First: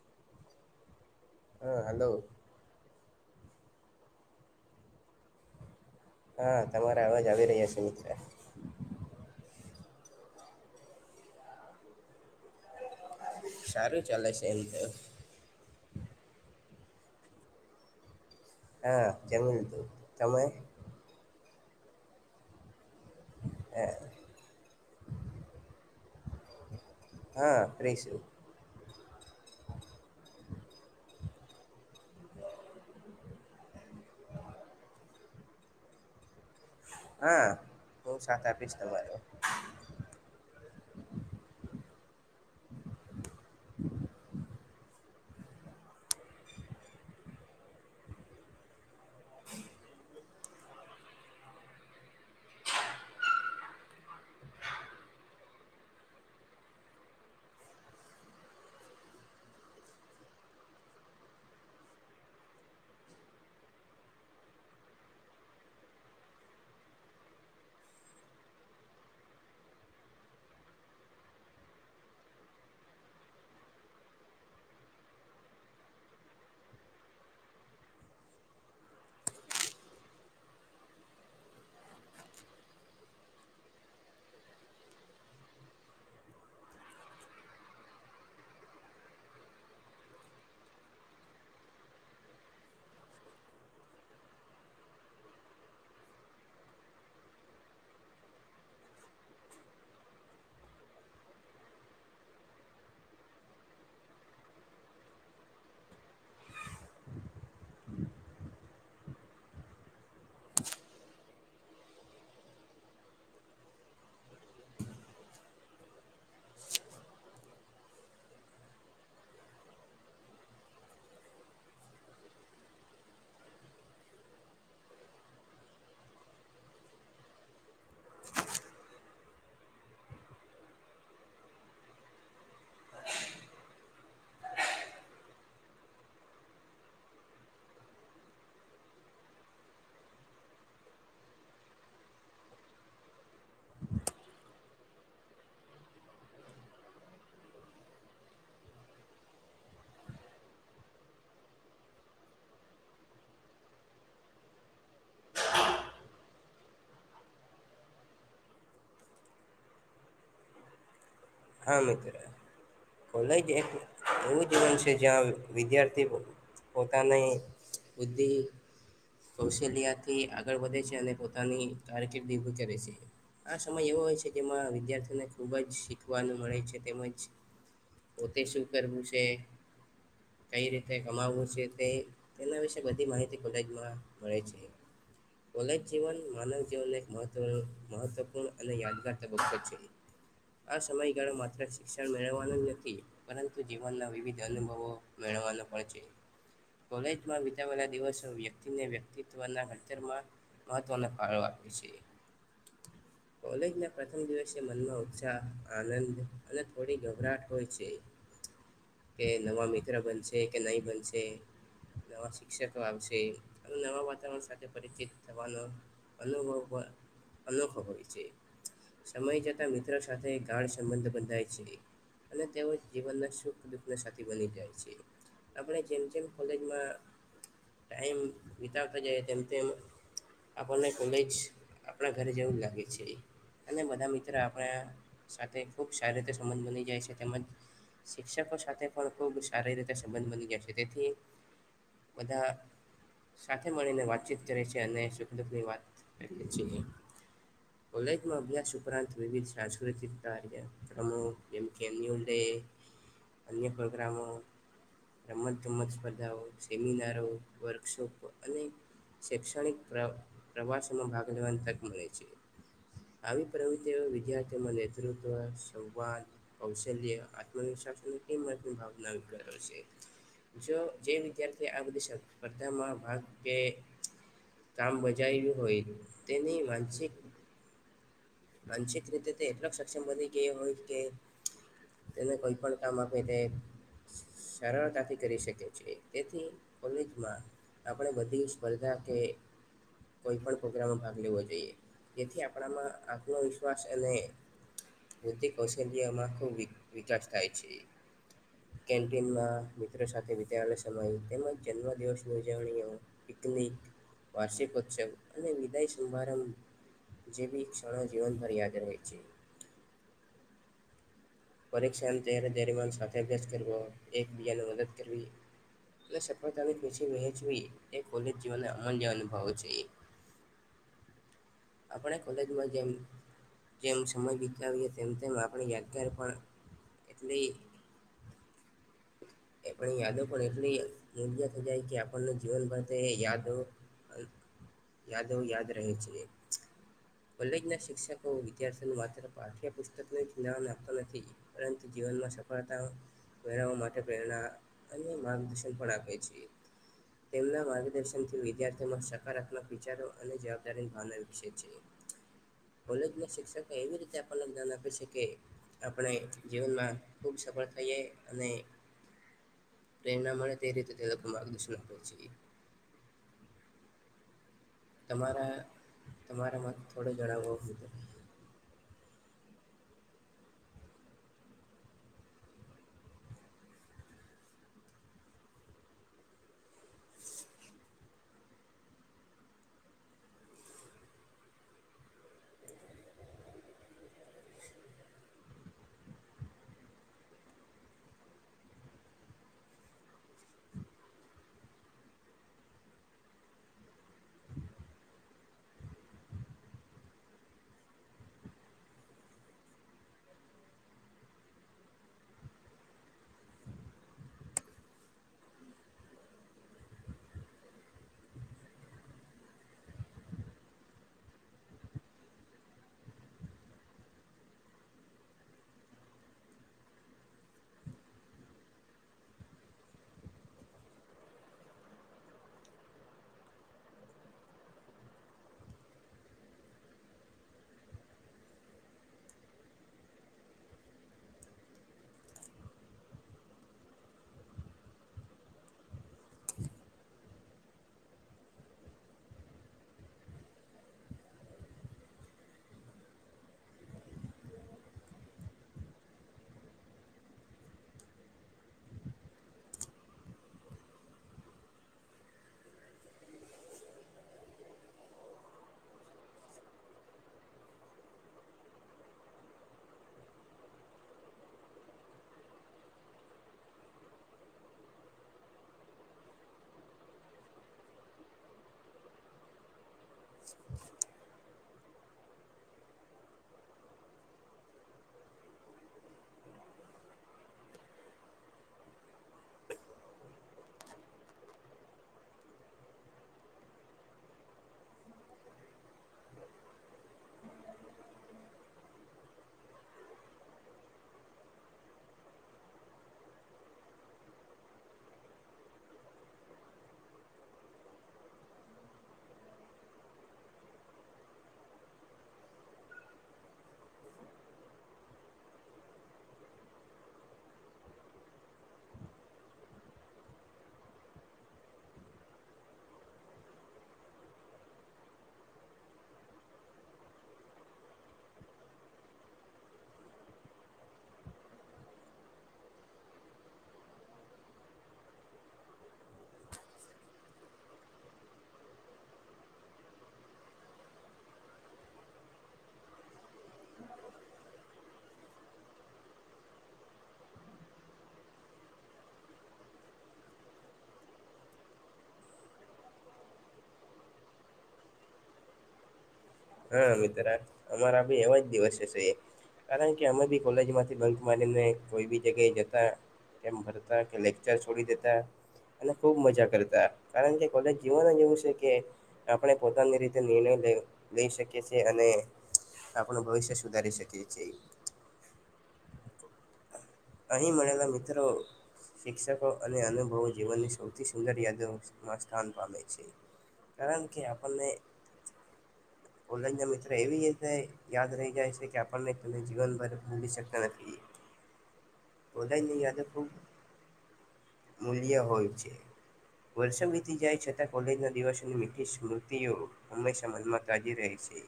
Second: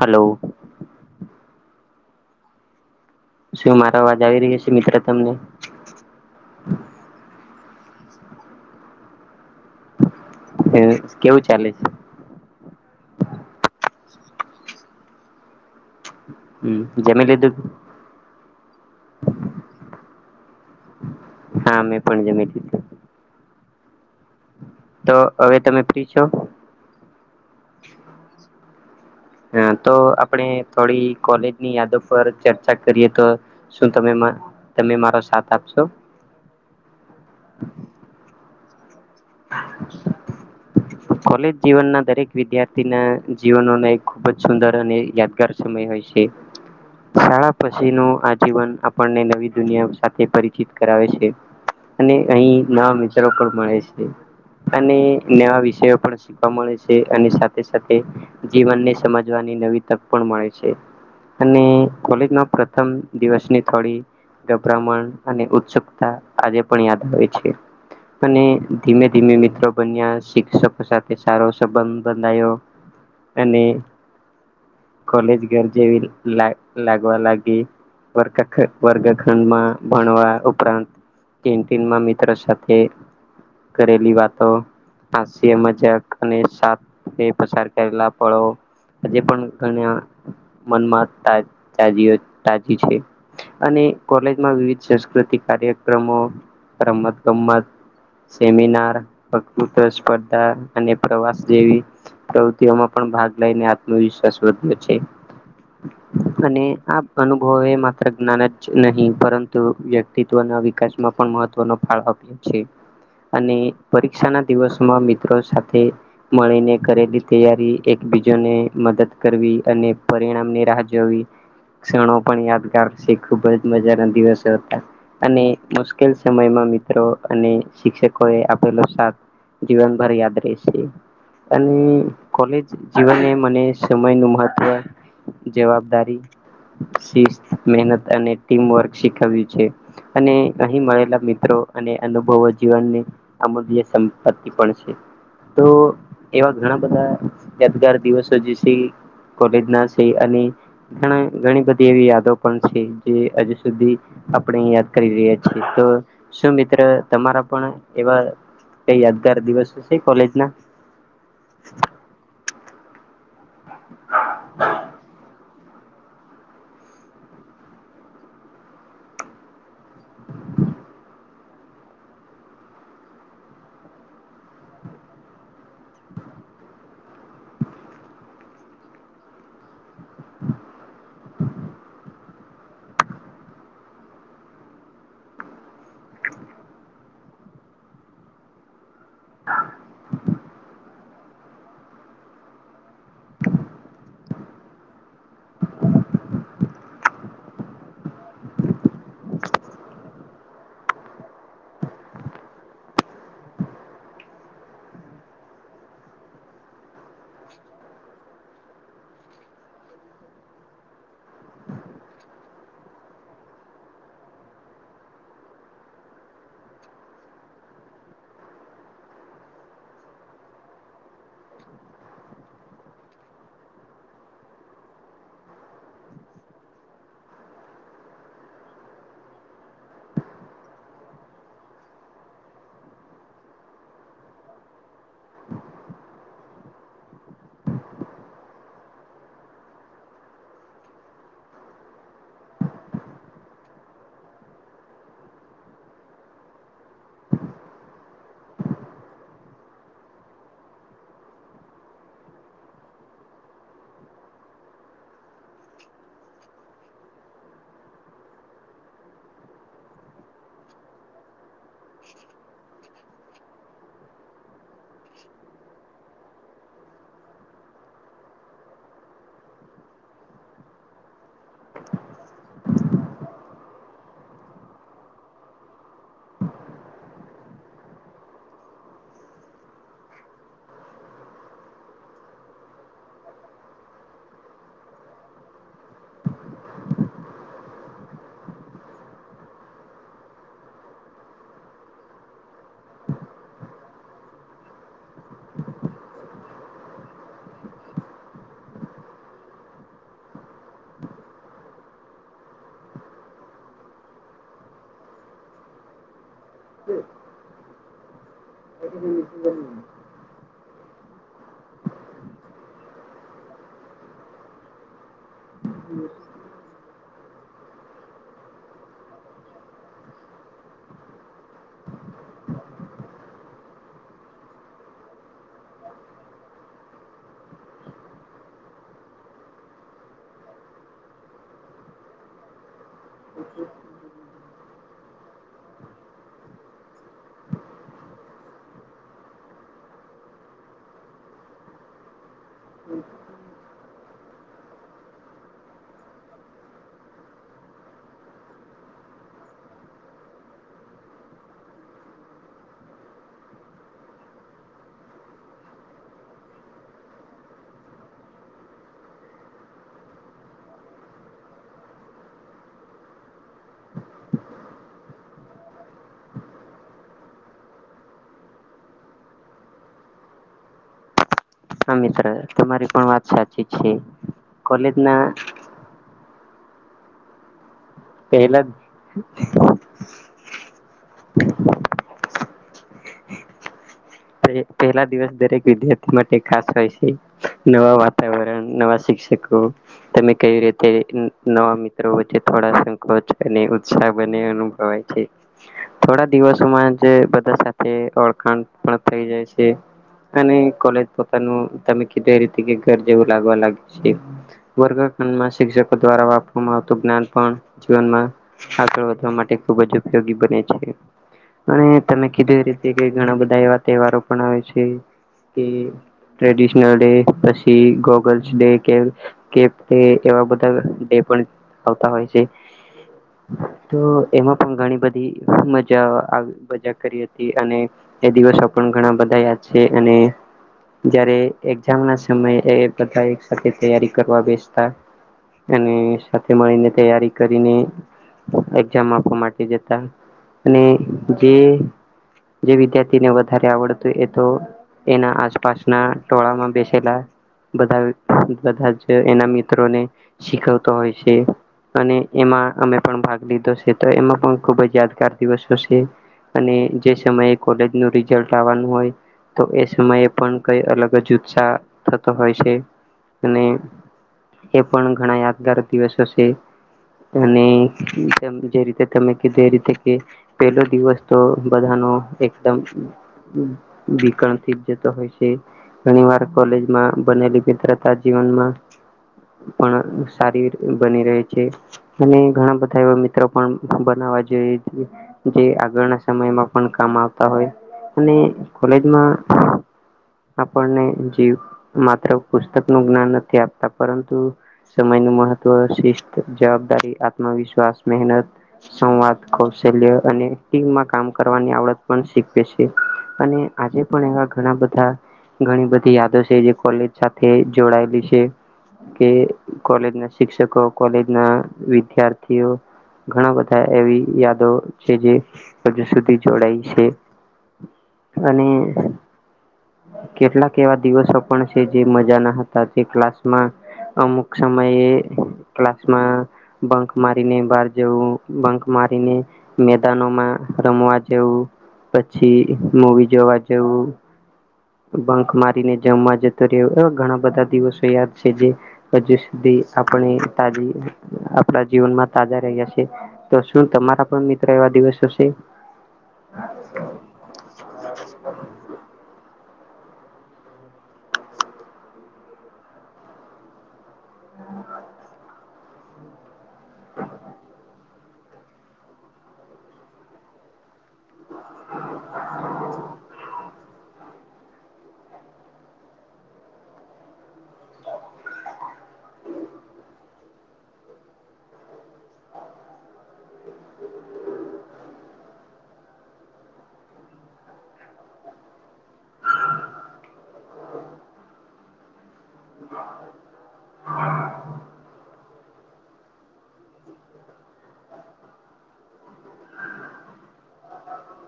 Hello હા hello શું મારો અવાજ આવી રહ્યો છે, મિત્ર તમને હા, તમારા અવાજ આવી રહ્યા છે, મિત્ર હ, કેવું ચાલે છે. સારું ચાલે છે, એમ તો હમ્મ જમી લીધું હા, કેમ [unintelligible] હા, મેં પણ જમી લીઘું હે તો હવે, તમે ફ્રી છો? હા, રહેશું. હા, તો આપણે થોડી કોલેજની યાદો પર ચર્ચા કરીએ, તો શું તમે મા મા તમે મારો સાથ આપશો? હા, હું સાથ આપીશ તમારો કોલેજ જીવનના, દરેક વિદ્યાર્થીના જીવનોનો એક ખૂબ જ સુંદર અને યાદગાર સમય હોય છે. શાળા પછીનું આ જીવન આપણને નવી દુનિયા, સાથે પરિચિત કરાવે છે. અને અહી નવા મિત્રો પણ મળે છે, અને નવા વિષ તેવું પણ શીખવા મળે છે, અને સાથે સાથે જીવનને સમજવાની નવી તક પણ મળે છે. અને કોલેજમાં, પ્રથમ દિવસની થોડી. ગભરામણ અને ઉત્સુકતા, આજે પણ યાદ આવે છે. અને ધીમે, ધીમે મિત્રો બન્યા, શિક્ષક સાથે, સારો સંબધ બઁધાયો અને કોલેજ ઘર જેવી, લ લાગવા લાગી. વર્ગા વર્ગાખંડમા, ભણવા ઉપરાંત કેન્ટીન મા મિત્ર, સાથે કરેલી વાતો હ જે મજાક, અને પસાર કરેલા ફળો આજ પણ, ઘણો મનમા તા તાજી છે, અને કોલેજમાં વિવિધ, સાસ્કૃતિક કાર્યક્રમો રમત ગમમત સેમિનાર વૃત્વ સ્પર્ધા [unintelligible] અને પ્રવાસ જેવી પ્રવૃતિઓમાં, પણ ભાગ લઈને આત્મવિશ્વાસ વધ્યો છે. અને આ અનુભવ એ માત્ર જ્ઞાન જ નહીં, પરંતુ વ્ય અસ્તિત્વના, વિકાસમાં પણ મહત્વ નો ફાળો આપ્યો છૅ અને પરીક્ષાના, દિવસમાં મિ તો સાથે, મળીને કરેલી તૈયારી, એકબીજોને મદદ કરવી અને પ પરિણામની રાહ જોવી, ક્ષણો પણ યાદગાર છે, ખૂબ જ મજાના દિવસો હતા. અને મુશ્કેલ સમયમાં મિત્રો, અને શિક્ષકો એ આપેલો સાથ જીવન પર યાદ રહેશે. અને કોલેજ જીવનને, મને સમય નું મહત્વ જવાબદારી, શિસ્ત, મહેનત, અને ટીમવર્ક શીખવ્યું છે. અને અહીં, મળેલા મિત્રો અને અનુભવો જીવનની અમૂલ્ય સંપતિ પણ છે તો એવા ઘણા બધા યાદગાર દિવસો જે છે કોલેજ ના છે, અને ઘણા ઘણી બધી એવી યાદો પણ છે જે હજુ સુધી આપણે યાદ કરી રહ્યા છીએ, તો શું મિત્ર તમારા પણ એવા કઈ યાદગાર દિવસો છે, કોલેજના? હા, મિત્ર કોલેજ એક એવું જીવન છે, જ્યાં વિદ્યાર્થીઓ પોતાની બુદ્ધિ કૌશલ્ય થી આગળ વધે છે, અને પોતાની કારકિર્દી ઉભી કરે છે. આ સમય એવો હોય છે, જેમાં વિદ્યાર્થીઓને ખુબ શિ ખવાનું મળે છે, તેમજ પોતે શું કરવું છે કઈ રીતે કમાવવું છે, તે તેના વિશે બધી માહિતી કોલેજમાં મળે છે. કોલેજ જીવન માનવ જીવન એક મહત્વનું મહત્વપૂર્ણ અને યાદગાર [unintelligible] આ સમયગાળો માત્ર શિક્ષણ મેળવવાનો જ નથી, પરંતુ જીવનના વિવિધ અનુભવો મેળવાનો [unintelligible] કોલેજમાં વિતાવેલા દિવસો વ્યક્તિને વ્યક્તિત્વના ઘડતરમાં મહત્વ ફાળો આપ છે. [inaudible] કોલેજ ના પ્રથમ દિવસે મનમાં ઉત્સ આનંદ અને થોડી ગભરાટ હોય છે. કે નવા મિત્ર બનશે કે નહી બનશે. નવા શિક્ષકો આવશે અને નવા વાતાવરણ સાથે પરિચિત થવાનું. અનુભવ અનુભવ હોય છે સમય જતા સાથે ગાંઠ સંબંધ બંધાય છે. અને તેઓ જીવનના સુખ દુઃખ સાથી બની જાય છે. આપણે જેમ જેમ કોલેજમાં ટાઈમ વિતાવતા જાય તેમ તેમ આપને કોલેજ આપણા ઘરે જવું લાગે છે અને બધા મિત્ર આપણા સાથે ખૂબ સારી રીતે સંબંધ બની જાય છે તેમજ શિક્ષકો સાથે પણ ખૂબ સારી રીતે સંબંધ બની ગાય છે તેથી બધા સાથે મળીને વાતચીત કરે છે અને સુખ દુઃખની વાત કરીએ છીએ. કોલેજમાં અભ્યાસ ઉપરાંત વિવિધ સાંસ્કૃતિક કાર્ય પ્રમુખ જેમ કે એન્યુઅલ ડે અન્ય પ્રોગ્રામો રમત ગમત સ્પર્ધાઓ સેમિનારો વર્કશોપ અને શૈક્ષણિક પ્ર પ્રવાસમાં ભાગ લેવાની તક મળે છે. આવી પ્રવૃતિ તેઓ વિદ્યાર્થીઓમાં નેતૃત્વ, સંવાદ, કૌશલ્ય, આત્મવિશ્વાસ અને ટિમવર્કનું [unintelligible] કર્યો છે. જો જે વિદ્યાર્થી આ બધી સ સ્પર્ધામાં ભાગ લે કામ બજાવ્યું હોય તેની માનસિક આંશિક રીતે તો એટલો સક્ષમ બની કે એ હોય કે એને કોઈ પણ કામ આપે તે સરળતાથી કરી શકે છે તેથી કોલેજમાં આપણે બધી સ્પર્ધા કે કોઈ પણ પ્રગ્રામમાં ભાગ લેવો જોઈએ જેથી આપણામાં આત્મવિશ્વાસ અને હૃતિક ઓસ્ટ્રેલિયામાં ખુબ વિકાસ થાય છે. કેનમાં મિત્રો સાથે વિલા સમય તેમજ જન્મ દિવસની ઉજવણી વાર્ષિકોત્સવ અને વિદાય સભારંભ જેવી ક્ષણો. જીવનભર યાદ રહે છે [unintelligible] પરીક્ષા અંત્યારે દરમન સાથે અભ્યાસ કરવો એકબીજાને મદદ કરવી. સફળતાની ખુશી વહેંચવી એ કોલેજ જીવન [unintelligible] અનુભવ છે. [inaudible] આપણે કોલેજમાં જેમ જેમ સમય બિતાવીએ તેમ તેમ આપણી યાદ ગાર પણ એટલી [inaudible] એ યાદો પણ એટલી મૂલ્ય થઈ જાય કે આપણ જીવન એ યાદો. [inaudible] યાદો યાદ રહે છે. કોલેજ ના શિક્ષકો વિદ્યાર્થી માત્ર પાઠ્ય પુસ્તક નામ આપતો નથી પરંતુ જીવનમાં સફળતા મેળવવા માટે પ્રેરણા અને માર્ગદર્શન પણ આપે છે. તેમના માર્ગદર્શનથી વિદ્યાર્થીઓમાં સકારાત્મક વિચારો અને જવાબદારીની ભાવના વિકસે છે. કોલેજ ના શિક્ષકો એવી રીતે આપણને ધાન આપે છે કે આપણે જીવનમાં ખુબ સફળ થઈએ અને પ્રેરણા મળે તે રીતે તે લોકો માર્ગદર્શન આપવો જોઈએ. [inaudible] તમારે તમારે મત થોડે જણાવવો. હા મિત્ર તમારી પણ વાત સાચી છે કોલેજ ના પેલા પહેલા દિવસ દરેક વિદ્યાર્થી માટે ખાસ હોય છે નવા વાતાવરણ નવા શિક્ષણ તમે કઈ રીતે નવા મિત્રો વચ્ચે થોડા સંકોચ અને ઉત્સાહ થોડા દિવસોમાં જે બધા સાથે ઓળખાણ થઈ જાય છે અને કોલેજ પોતાનું તમે કીધું એ રીતે કે ઘર જેવું લાગવા લાગ્યું છે વર્ગખંડમાં શિક્ષકો દ્વારા આપવામાં આવતું જ્ઞાન પણ જીવનમાં આગળ વધવા માટે ખુબજ ઉપયોગી બને છે અને તમે કીધું એ રીતે ઘણા બધા એ તહેવારો પણ આવે છે કે ટ્રેડિશનલ ડે પછી ગોગલ્સ ડે કે કેે એવા બધા ડે પણ આવતા હોય છે તો એમાં પણ ઘણી બધી મજા મજા કરી છીએ અને એ દિવસો પણ ઘણા બધા યાદ છે અને જ્યારે એક્ઝામ ના સમયે બધા એક સાથે તૈયારી કરવા બેસતા અને સાથે મળીને તૈયારી કરીને એક્ઝામ આપવા માટે જતા અને જે જે વિદ્યાર્થી વ વધારે આવડતું એ તો એના આસપાસના ટોળા માં બેસેલા બધા બધા જ એના મિત્રોને શીખવતો હોય છે. અને એમાં અમે પણ ભાગ લીધો છે તો એમાં પણ ખુબ જ યાદગાર દિવસો હશે અને જે સમયે કોલેજ નું રી જલત આવાનુ હોય તો એ સમયે પણ કઈ અલગ જ ઉત્સાહ થતો હોય છે. અને એ પણ ઘણા યાદગાર દિવસો છે. અને જે રીતે તમે કી રીતે કે પેલો દિવસ તો બધાનો એકદમ વિક્રાંતિક જેતો હોય છે ઘણી વાર કોલેજમાં બને‌ રીતે તરતા જીવનમાં પણ સારી બની રહે છે અને ઘણા બધા એવા મિત્રો પણ આજે જે આગળના સમયમાં પણ કામ આવતા હોય અને કોલેજમાં આપણને જે માત્ર પુસ્તક નું જ્ઞાન નથી આપતા પરંતુ એનુ મહત્વ શિસ્ત જવાબદારી આત્મવિશ્વાસ મહેનત સંવાદ કૌશલ્ય અને ટીમમાં કામ કરવાની આવડત પણ શીખવે છે અને આજે પણ એવા ઘણા બધા ઘણી બધી યાદો છે જે કોલેજ સાથે જોડાયેલી છે કે કોલેજ ના શિક્ષકો કોલેજ ના વિદ્યાર્થીઓ ઘણા બધા એવી યાદો છે જે હજુ સુધી જોડાય છે અને કેટલાક એવા દિવસો પણ છે જે મજાના હતા જે ક્લાસમાં અમુક સમયે ક્લાસમાં બંક મારીને બહાર જવું બંક મારીને મેદાનોમાં રમવા જવું પછી મુવી જોવા જવું બંક મારીને જમવા જતો રહ્યો એવા ઘણા બધા દિવસો યાદ છે જે હજુ સુધી આપણા જીવનમાં તાજા રહ્યા છે તો શું તમારા પણ મિત્ર વા દિવસશે હા મિત્ર અમારા ભી એવા જ દિવસે હ છે, એ કારણ કે, અમે બી કોલેજમાંથી બંક મારીને કોઈ બી જગ્યાએ, જતા તેમ ભરતા લેક્ચર છોડી, અને ખૂબ મજા કરતા કારણ કે કોલેજ જીવન કે આપણે, પોતાની રીતે નિર્ણય લઈ, શકીએ અને આપણ, ભવિષ્ય સુધારી શકીએીએ અહીં મળેલા મિત્રો શિક્ષકો અને અનુભવો જીવનની સૌથી સુંદર યાદોમાં સ્થાન પામે છે કારણ કે આપણને કોલેજના મિત્રો એવી રીતે યાદ રહી જાય છે કે આપણને જીવનભર ભૂલી શકતા નથી બધાય નહી એ તો ખુબ મૂલ્ય હોય છે વર્ષો વીતી જાય છતાં કોલેજ ના દિવસોની મીઠી સ્મૃતિઓ હંમેશા મનમાં તજી રહી છે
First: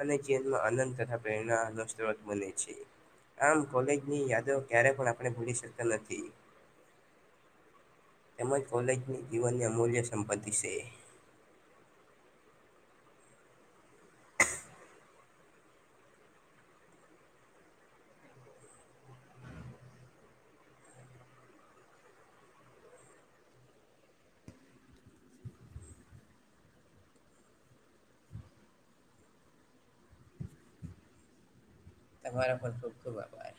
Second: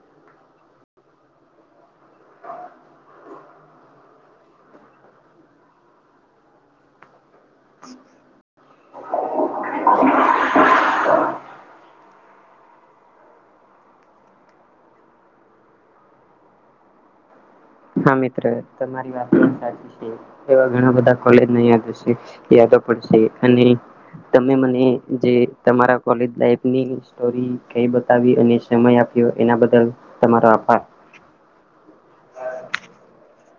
અને જીવનમાં આનંદ તથા પ્રેરણા નસ્ત બને છે આમ કોલેજની યાદો ક્યારે પણ આપણે ભૂલી શકતા નથી તેમજ કોલેજની જીવનની અમૂલ્ય સંપત્તિ છે હા મિત્ર તમારી વાત પણ સાચી છે, એવા ઘણા બધા કોલેજ યાદ, યાદો મ જે તમા લની સ બતાવી, અને સમય આપ્યો એના બદલ તમારો આભાર તમારો પર ખુબ, ખુબ આભાર